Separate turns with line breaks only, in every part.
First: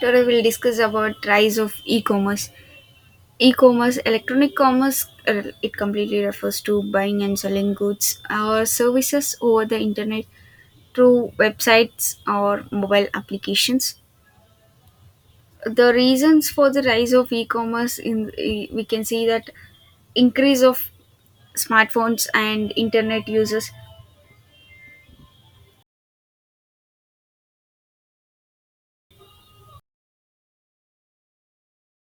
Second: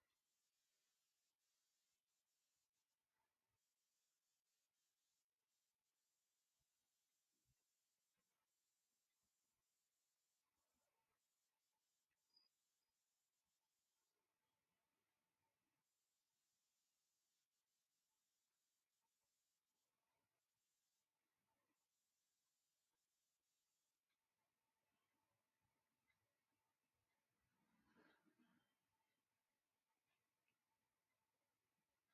Today we'll discuss about rise of e-commerce. E-commerce, electronic commerce, it completely refers to buying and selling goods or services over the internet through websites or mobile applications. The reasons for the rise of e-commerce we can see that increase of smartphones and internet users.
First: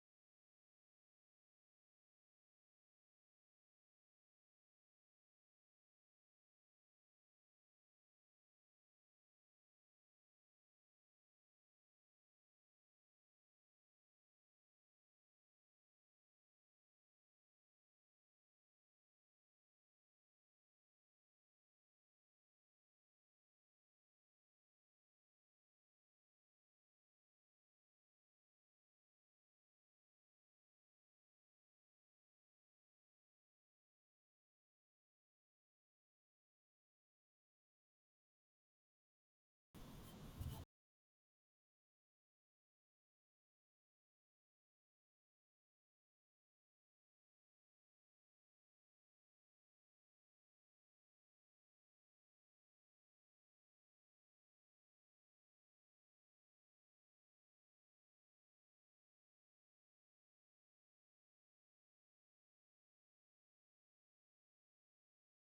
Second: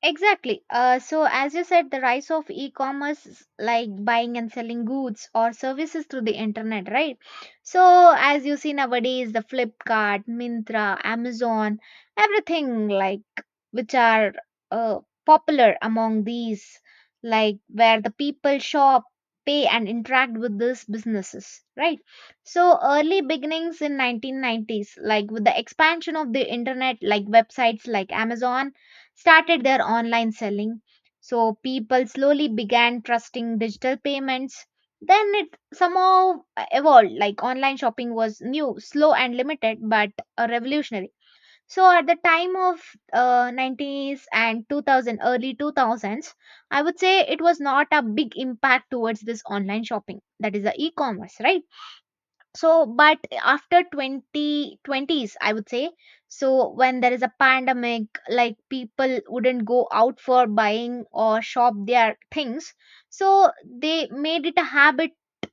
Exactly. As you said, the rise of e commerce is like buying and selling goods or services through the internet, right? So, as you see nowadays, the Flipkart, Mintra, Amazon, everything like which are uh, popular among these, like where the people shop, pay, and interact with these businesses, right? So, early beginnings in 1990s, like with the expansion of the internet, like websites like Amazon started their online selling. So people slowly began trusting digital payments. Then it somehow evolved like online shopping was new, slow and limited, but revolutionary. So at the time of 90s and 2000, early 2000s, I would say it was not a big impact towards this online shopping, that is the e-commerce, right? So but after 2020s, I would say, so when there is a pandemic, like people wouldn't go out for buying or shop their things, so they made it a habit,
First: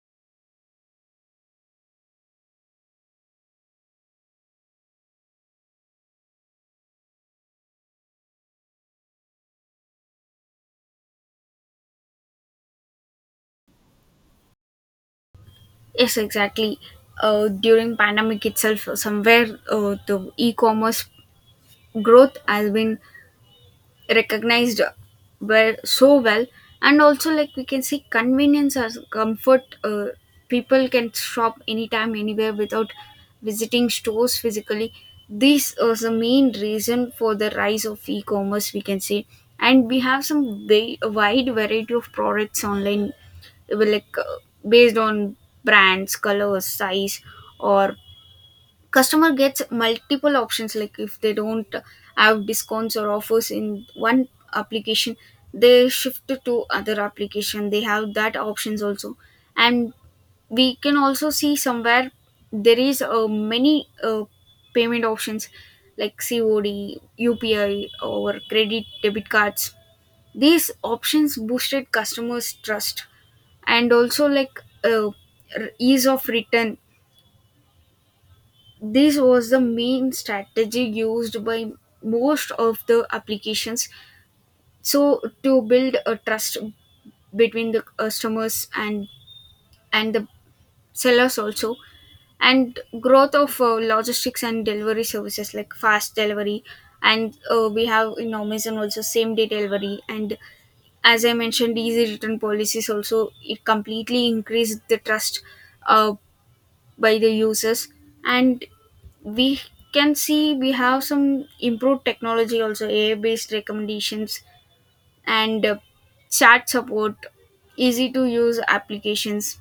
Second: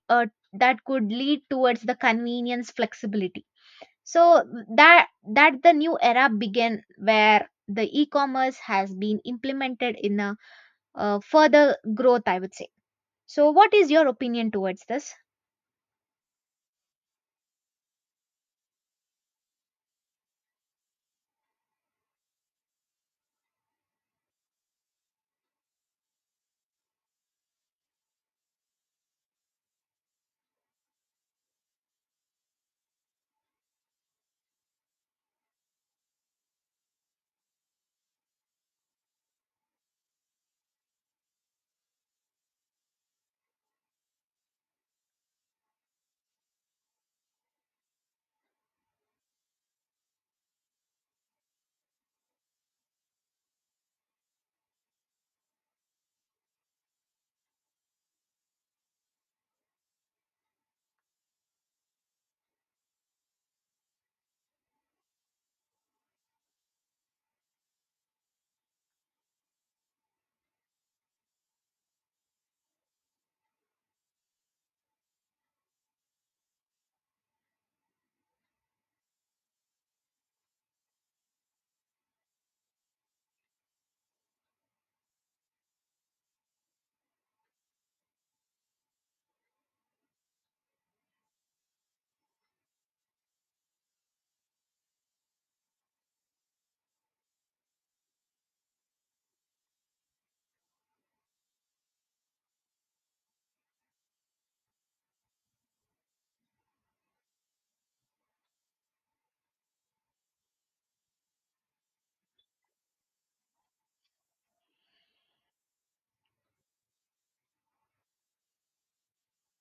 uh, that could lead towards the convenience flexibility. So that the new era began where the e-commerce has been implemented in a further growth, I would say. So what is your opinion towards this?
Yes, exactly. During pandemic itself, somewhere the e-commerce growth has been recognized well, so well, and also like we can see convenience as comfort. People can shop anytime anywhere without visiting stores physically. This is the main reason for the rise of e-commerce, we can say, and we have some very wide variety of products online, uh, like uh, based on brands, colors, size. Or customer gets multiple options, like if they don't have discounts or offers in one application, they shift to other application, they have that options also. And we can also see somewhere there is many payment options like COD, UPI, or credit debit cards. These options boosted customers trust, and also like ease of return. This was the main strategy used by most of the applications. So, to build a trust between the customers and the sellers also, and growth of logistics and delivery services like fast delivery, and we have in Amazon also same day delivery, and as I mentioned, easy return policies, also it completely increased the trust Uh, by the users. And we can see we have some improved technology also, AI based recommendations, and chat support, easy to use applications,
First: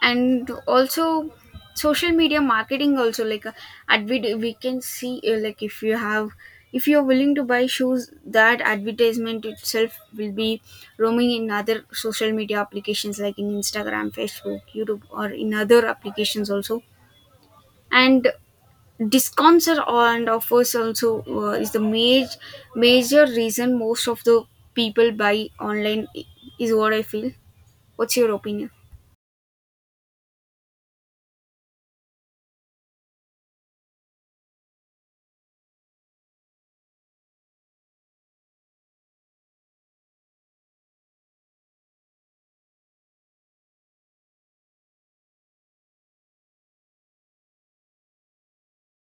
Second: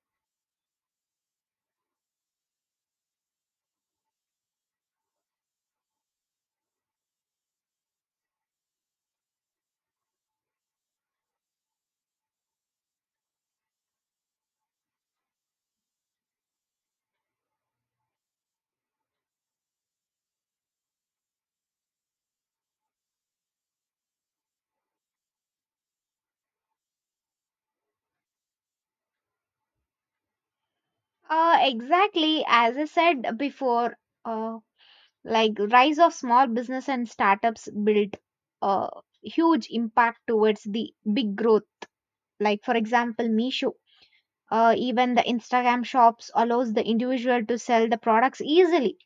and also social media marketing also, like, we can see like if you have, if you're willing to buy shoes, that advertisement itself will be roaming in other social media applications like in Instagram, Facebook, YouTube, or in other applications also. And discounts are, and offers also, is the major, major reason most of the people buy online, is what I feel. What's your opinion?
Exactly, as I said before, uh, like rise of small business and startups built a huge impact towards the big growth. Like for example, Meesho. Even the Instagram shops allows the individual to sell the products easily.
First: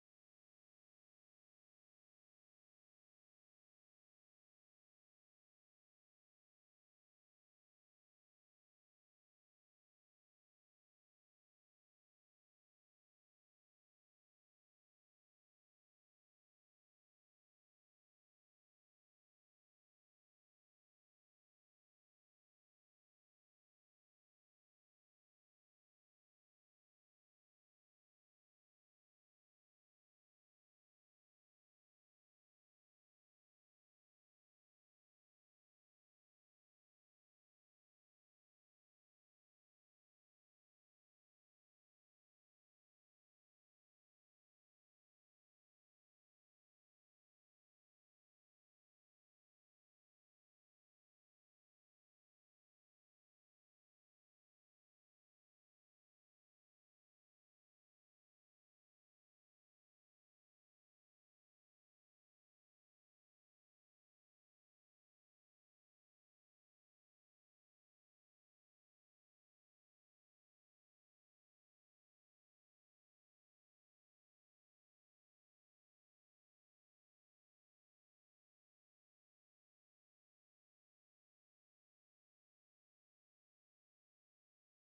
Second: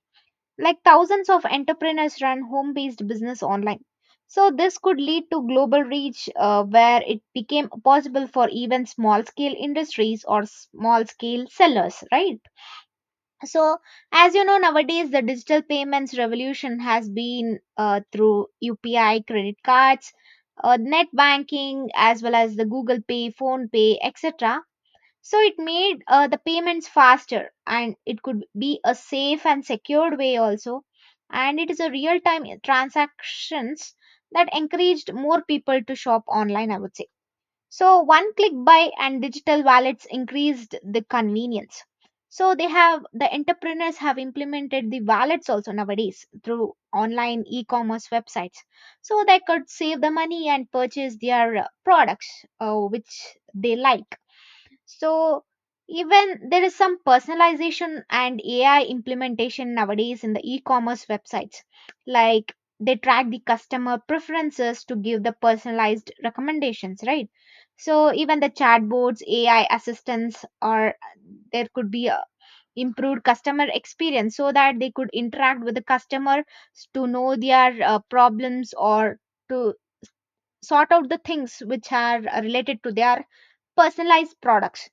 Like thousands of entrepreneurs run home-based business online. So this could lead to global reach, where it became possible for even small-scale industries or small-scale sellers, right? So as you know, nowadays the digital payments revolution has been through upi credit cards, net banking as well as the google pay phone pay etc. So it made the payments faster, and it could be a safe and secured way also, and it is a real time transactions that encouraged more people to shop online, I would say. So one click buy and digital wallets increased the convenience. So they have the entrepreneurs have implemented the wallets also nowadays through online e-commerce websites. So they could save the money and purchase their products which they like. So even there is some personalization and AI implementation nowadays in the e-commerce websites. Like they track the customer preferences to give the personalized recommendations, right? So even the chatbots, AI assistants, or there could be a improved customer experience, so that they could interact with the customer to know their problems or to sort out the things which are related to their personalized products.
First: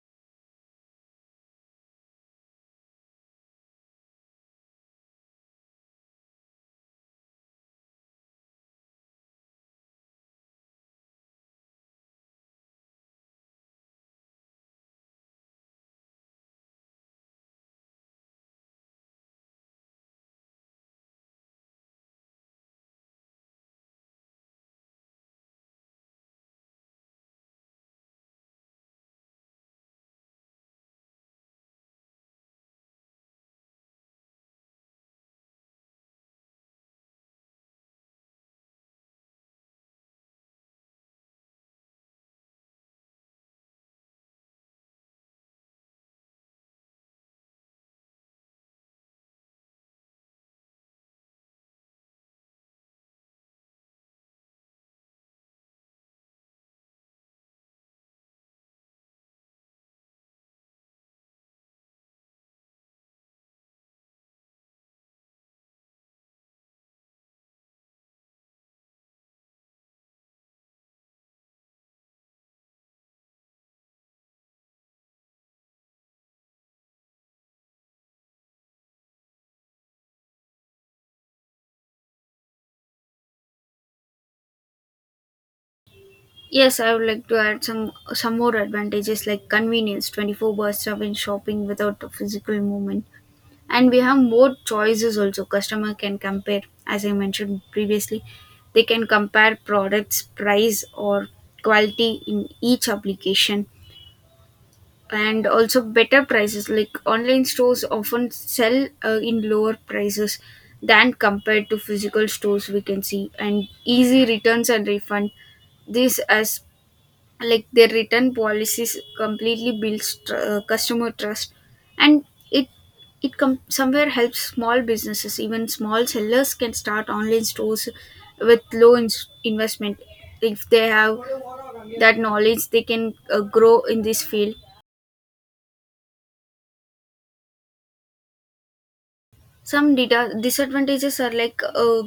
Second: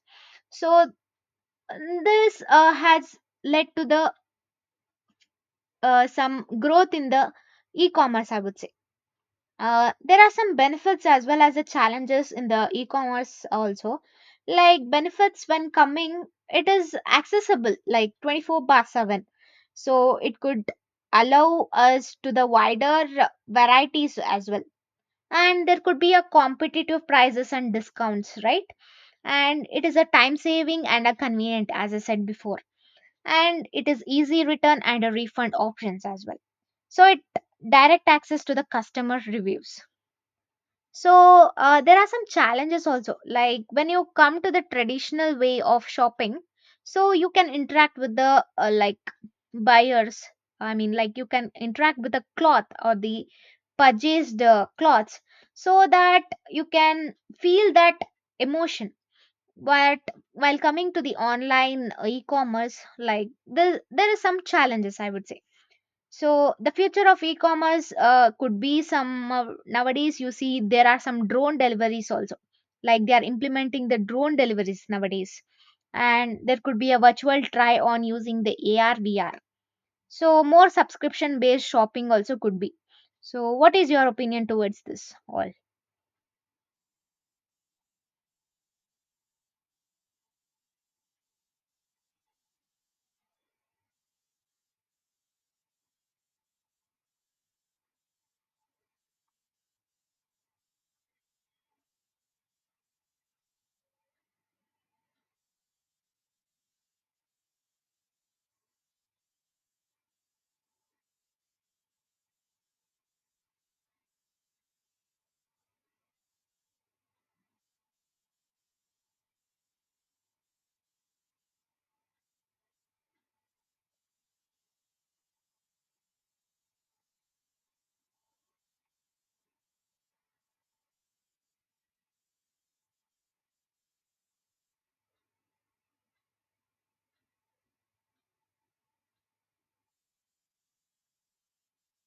So this has led to the some growth in the e-commerce, I would say. There are some benefits as well as the challenges in the e-commerce also. Like benefits when coming, it is accessible like 24 bar 7. So it could allow us to the wider varieties as well. And there could be a competitive prices and discounts, right? And it is a time saving and a convenient, as I said before, and it is easy return and a refund options as well. So it direct access to the customer reviews. So there are some challenges also, like when you come to the traditional way of shopping, so you can interact with the buyers, I mean like you can interact with the cloth or the purchased cloths, so that you can feel that emotion. But while coming to the online e-commerce, like there is some challenges, I would say. So the future of e-commerce could be nowadays you see there are some drone deliveries also, like they are implementing the drone deliveries nowadays, and there could be a virtual try on using the ar vr. So more subscription based shopping also could be. So what is your opinion towards this all?
Yes, I would like to add some more advantages like convenience, 24/7 shopping without a physical movement, and we have more choices also. Customer can compare, as I mentioned previously, they can compare products, price, or quality in each application. And also, better prices, like online stores often sell in lower prices than compared to physical stores, we can see. And easy returns and refund, this as, like, their return policies completely builds customer trust. And it somewhere helps small businesses, even small sellers can start online stores with low ins investment. If they have that knowledge, they can grow in this field. Some data disadvantages are like,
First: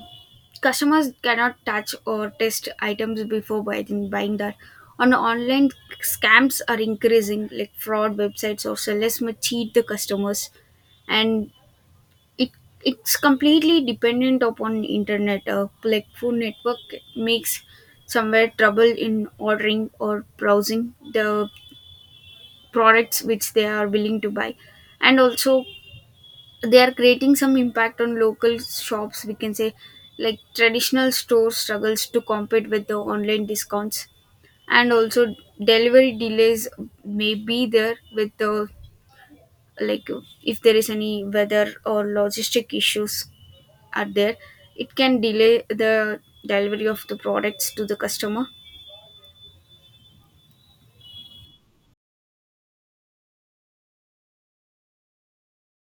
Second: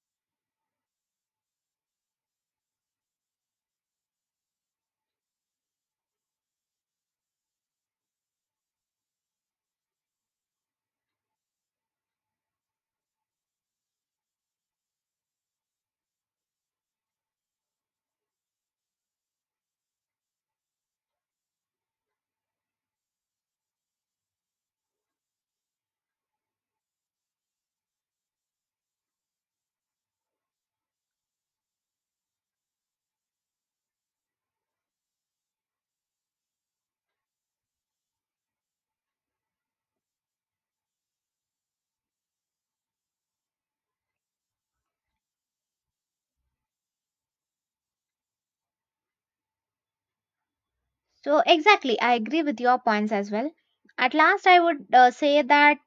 customers cannot touch or test items before buying that on online. Scams are increasing, like fraud websites or sellers may cheat the customers. And it it's completely dependent upon internet, like phone network, makes somewhere trouble in ordering or browsing the products which they are willing to buy. And also, they are creating some impact on local shops, we can say. Like traditional store struggles to compete with the online discounts. And also delivery delays may be there with the, like, if there is any weather or logistic issues are there, it can delay the delivery of the products to the customer.
So, exactly, I agree with your points as well. At last, I would say that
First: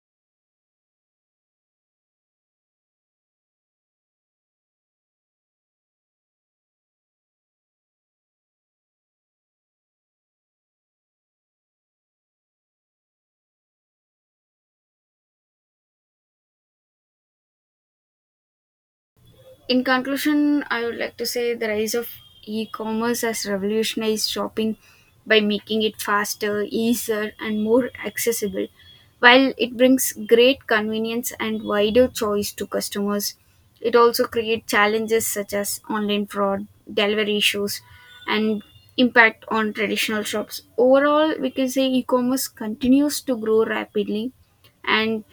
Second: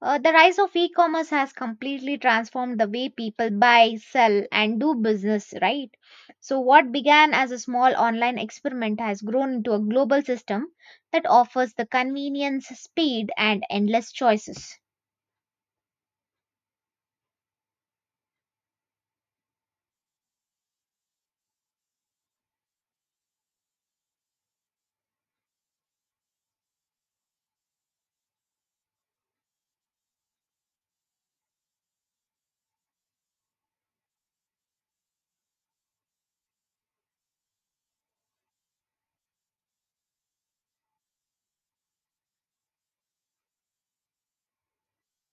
the rise of e commerce has completely transformed the way people buy, sell, and do business, right? So, what began as a small online experiment has grown into a global system that offers the convenience, speed, and endless choices.
In conclusion, I would like to say the rise of e commerce has revolutionized shopping by making it faster, easier, and more accessible. While it brings great convenience and wider choice to customers, it also creates challenges such as online fraud, delivery issues, and impact on traditional shops. Overall, we can say e commerce continues to grow rapidly and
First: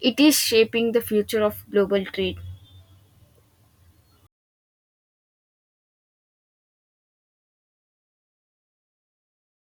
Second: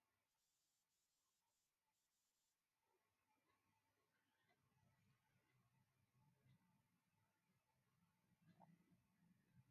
it is shaping the future of global trade.